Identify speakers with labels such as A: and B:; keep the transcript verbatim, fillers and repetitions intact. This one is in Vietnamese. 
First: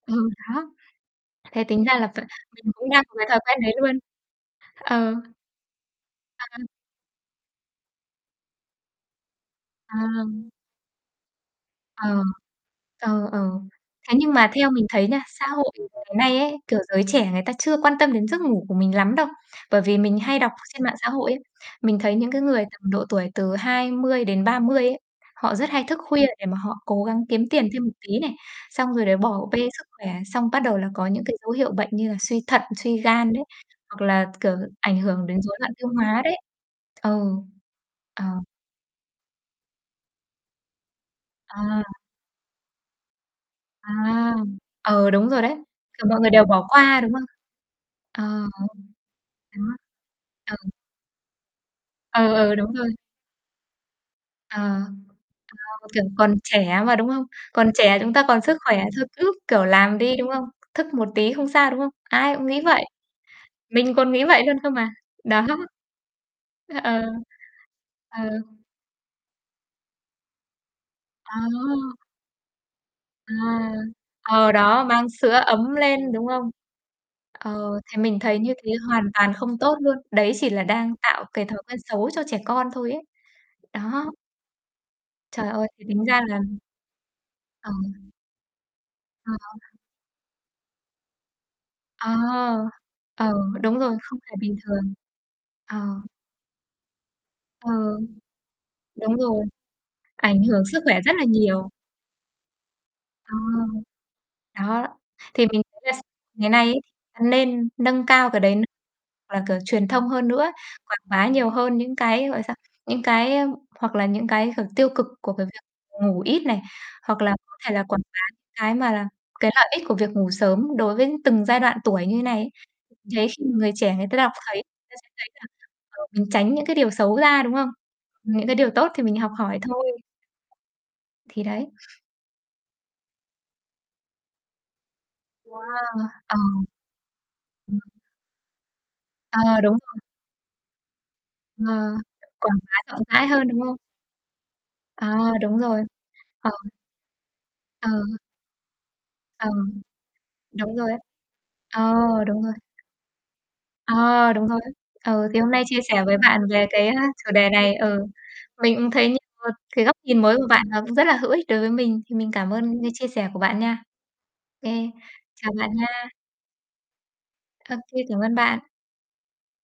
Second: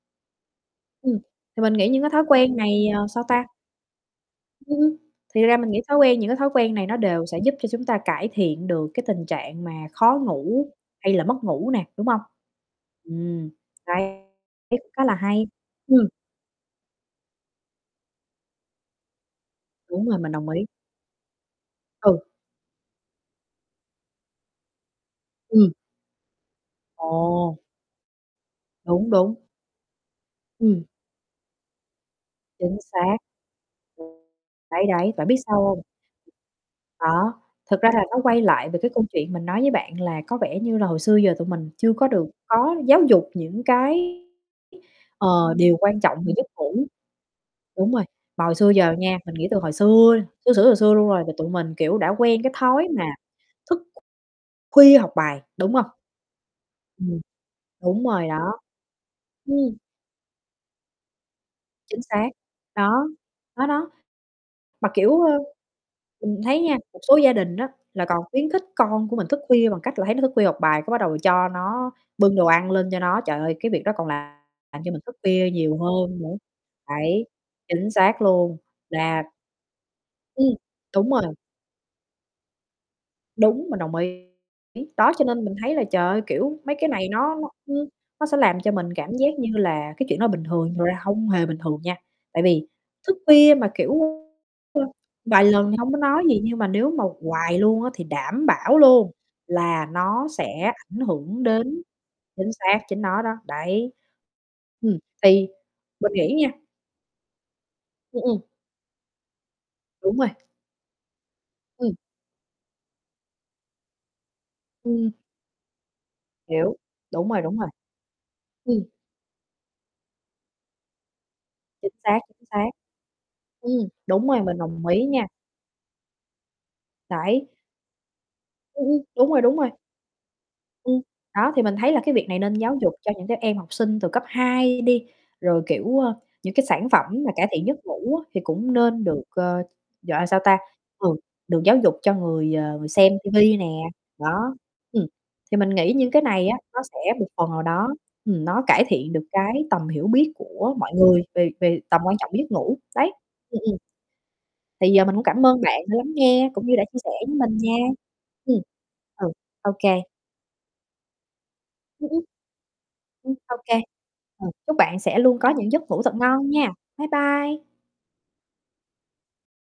A: Ừ, đó.
B: Ừm, thì
A: Thế
B: mình
A: tính
B: nghĩ
A: ra
B: những
A: là
B: cái
A: v
B: thói quen
A: mình
B: này,
A: cũng đang
B: ờ,
A: có
B: sao
A: thói
B: ta?
A: quen đấy luôn.
B: Ừm, ừm.
A: Ờ.
B: Thì ra mình nghĩ thói quen những cái thói
A: Ờ.
B: quen này nó đều sẽ giúp cho chúng ta cải thiện được cái tình trạng mà khó
A: À.
B: ngủ hay là mất ngủ nè, đúng hông?
A: Ờ, ờ, ờ.
B: Ừm,
A: Thế
B: hay,
A: nhưng mà theo
B: thấy
A: mình
B: khá
A: thấy
B: là
A: nha, xã
B: hay,
A: hội, kiểu,
B: ừm.
A: ngày nay ấy, kiểu, giới trẻ người ta chưa quan tâm đến giấc ngủ của mình lắm đâu. Bởi vì
B: Đúng
A: mình
B: rồi, mình
A: hay
B: đồng
A: đọc
B: ý.
A: trên mạng xã hội ấy, mình thấy
B: Ừ.
A: những cái người tầm độ tuổi từ hai mươi đến ba mươi ấy, họ rất
B: Ừm.
A: hay thức khuya để mà họ cố gắng kiếm
B: Ồ.
A: tiền thêm một tí này, xong rồi
B: Đúng,
A: lại
B: đúng.
A: bỏ bê sức khỏe, xong bắt đầu
B: Ừm.
A: là có những cái dấu hiệu bệnh như là suy thận,
B: Chính
A: suy
B: xác. Ừm,
A: gan đấy, hoặc là, kiểu,
B: đấy,
A: ảnh
B: đấy,
A: hưởng
B: bạn biết
A: đến rối
B: sao
A: loạn
B: hông?
A: tiêu hóa đấy. Ừ,
B: Đó, thực ra là nó
A: ờ.
B: quay lại về cái câu chuyện mình nói với bạn là có vẻ như là hồi xưa giờ tụi mình
A: À.
B: chưa có được có giáo dục những
A: À,
B: cái,
A: ừ, đúng rồi
B: ờ,
A: đấy,
B: điều quan
A: kiểu,
B: trọng
A: mọi người
B: về
A: đều
B: giấc
A: bỏ
B: ngủ.
A: qua, đúng không?
B: Đúng rồi,
A: Ờ,
B: mà hồi xưa giờ nha, mình nghĩ từ
A: đó.
B: hồi xưa, xưa
A: Ừ.
B: xửa xừa xưa luôn rồi thì tụi mình, kiểu, đã
A: Ừ,
B: quen cái
A: ừ, đúng
B: thói
A: rồi.
B: mà thức
A: Ờ,
B: khuya học bài, đúng hông?
A: ờ, kiểu, còn trẻ mà, đúng
B: Ừm,
A: không? Còn trẻ
B: đúng
A: chúng ta
B: rồi
A: còn sức
B: đó.
A: khỏe thôi cứ, kiểu,
B: Ừm.
A: làm đi, đúng không? Thức một tí không sao, đúng không?
B: Chính xác,
A: Ai cũng nghĩ vậy.
B: đó, đó, đó.
A: Mình còn nghĩ vậy luôn cơ
B: Mà,
A: mà.
B: kiểu, ơ,
A: Đó.
B: mình thấy nha,
A: Ơ,
B: một
A: ờ.
B: số gia đình á là còn
A: Ờ.
B: khuyến khích con của mình thức khuya bằng cách là thấy nó thức khuya học bài cái bắt đầu cho nó
A: Ồ!
B: bưng đồ ăn lên cho nó.
A: À.
B: Trời ơi, cái việc đó còn làm
A: Ờ,
B: làm
A: đó
B: cho mình
A: mang
B: thức
A: sữa
B: khuya
A: ấm
B: nhiều
A: lên,
B: hơn
A: đúng
B: nữa.
A: không?
B: Đấy,
A: Ờ,
B: chính
A: thì mình
B: xác
A: thấy như
B: luôn,
A: thế hoàn
B: là
A: toàn không tốt luôn. Đấy
B: Ừm,
A: chỉ là đang
B: đúng
A: tạo
B: rồi
A: cái thói quen xấu cho trẻ con thôi ấy.
B: Đúng, mình đồng
A: Đó.
B: ý. Đó, cho nên
A: Trời
B: mình
A: ơi,
B: thấy là,
A: thì tính
B: trời
A: ra
B: ơi,
A: là
B: kiểu, mấy cái này nó nó,
A: Ờ.
B: ưm, nó sẽ làm cho mình cảm
A: À,
B: giác như
A: [unintelligible]
B: là cái chuyện đó bình thường, thật ra không hề bình thường nha.
A: Ờ.
B: Tại vì thức
A: Ờ,
B: khuya mà,
A: đúng rồi,
B: kiểu, ơ,
A: không phải bình thường.
B: vài lần thì
A: Ờ.
B: hông có nói gì nhưng mà nếu mà hoài
A: Ờ.
B: luôn á thì đảm bảo luôn
A: Đúng rồi,
B: là nó
A: ảnh hưởng
B: sẽ
A: sức
B: ảnh
A: khỏe rất là
B: hưởng
A: nhiều.
B: đến chính xác, chính nó đó,
A: Ờ.
B: đấy.
A: Đó,
B: Ừm,
A: thì
B: thì
A: mình thấy là s
B: mình nghĩ
A: ngày
B: nha
A: nay ấy nên nâng
B: Ừm,
A: cao cái
B: ừm.
A: đấy n hoặc là kiểu truyền thông
B: Đúng
A: hơn
B: rồi.
A: nữa, quảng bá nhiều hơn
B: Ừm.
A: những cái, gọi là sao, những cái, ơ hoặc là những cái, kiểu, tiêu cực
B: Ừm.
A: của cái việc ngủ ít này,
B: Hiếu,
A: hoặc
B: đúng
A: là
B: rồi,
A: có
B: đúng rồi.
A: thể là quảng bá những cái
B: Ừm.
A: mà là cái lợi ích của việc ngủ sớm đối với từng giai đoạn
B: Chính
A: tuổi như
B: xác,
A: thế này
B: chính
A: ấy.
B: xác.
A: Thế khi người
B: Ừm,
A: trẻ người ta
B: đúng
A: đọc
B: rồi, mình
A: thấy
B: đồng
A: ta
B: ý
A: sẽ thấy
B: nha.
A: rằng cần nên tránh những cái điều xấu ra,
B: Đấy.
A: đúng không? Những cái điều
B: Ưm,
A: tốt
B: ưm,
A: thì mình học
B: đúng rồi, đúng
A: hỏi
B: rồi.
A: thôi.
B: Ừm,
A: Thì
B: đó, thì
A: đấy.
B: mình thấy là cái việc này nên giáo dục cho những cái em học sinh từ cấp hai đi, rồi, kiểu,
A: Wow!
B: ơ,
A: Ờ.
B: những cái sản phẩm mà cải thiện
A: Ừm.
B: giấc ngủ á thì cũng nên được, ờ,
A: Ờ, đúng rồi.
B: gọi là, sao ta, ừ, được
A: Ờ,
B: giáo dục cho người,
A: quảng bá
B: ờ, người
A: rộng
B: xem
A: rãi
B: ti
A: hơn,
B: vi
A: đúng
B: nè,
A: không?
B: đó. Ừm,
A: À, đúng
B: thì mình
A: rồi,
B: nghĩ những cái này
A: ờ.
B: á nó sẽ một phần nào đó,
A: Ờ.
B: ừm, nó cải thiện được
A: Ờ.
B: cái tầm hiểu biết của
A: Đúng rồi
B: mọi
A: ấy.
B: người về về
A: Ờ,
B: tầm quan trọng
A: đúng
B: giấc
A: rồi.
B: ngủ, đấy, ừm, ừm.
A: Ờ, đúng rồi ấy.
B: Thì giờ mình cũng
A: Ừ, thì
B: cảm
A: hôm
B: ơn
A: nay chia
B: bạn đã
A: sẻ
B: lắng
A: với bạn
B: nghe,
A: về
B: cũng như đã
A: cái
B: chia
A: á
B: sẻ
A: chủ
B: với
A: đề
B: mình nha.
A: này ừ.
B: Ừm,
A: Mình cũng thấy như
B: ừ,
A: một
B: ô
A: cái góc
B: kê.
A: nhìn mới của bạn nó cũng rất là hữu ích đối với mình,
B: Ưm,
A: thì
B: ưm.
A: mình cảm ơn những chia sẻ
B: Ưm,
A: của
B: ô
A: bạn
B: kê,
A: nha.
B: ờ, chúc
A: Kê,
B: bạn sẽ luôn có
A: chào bạn
B: những giấc ngủ
A: nha.
B: thật ngon nha. Bye bye.
A: Ô kê, cảm ơn bạn.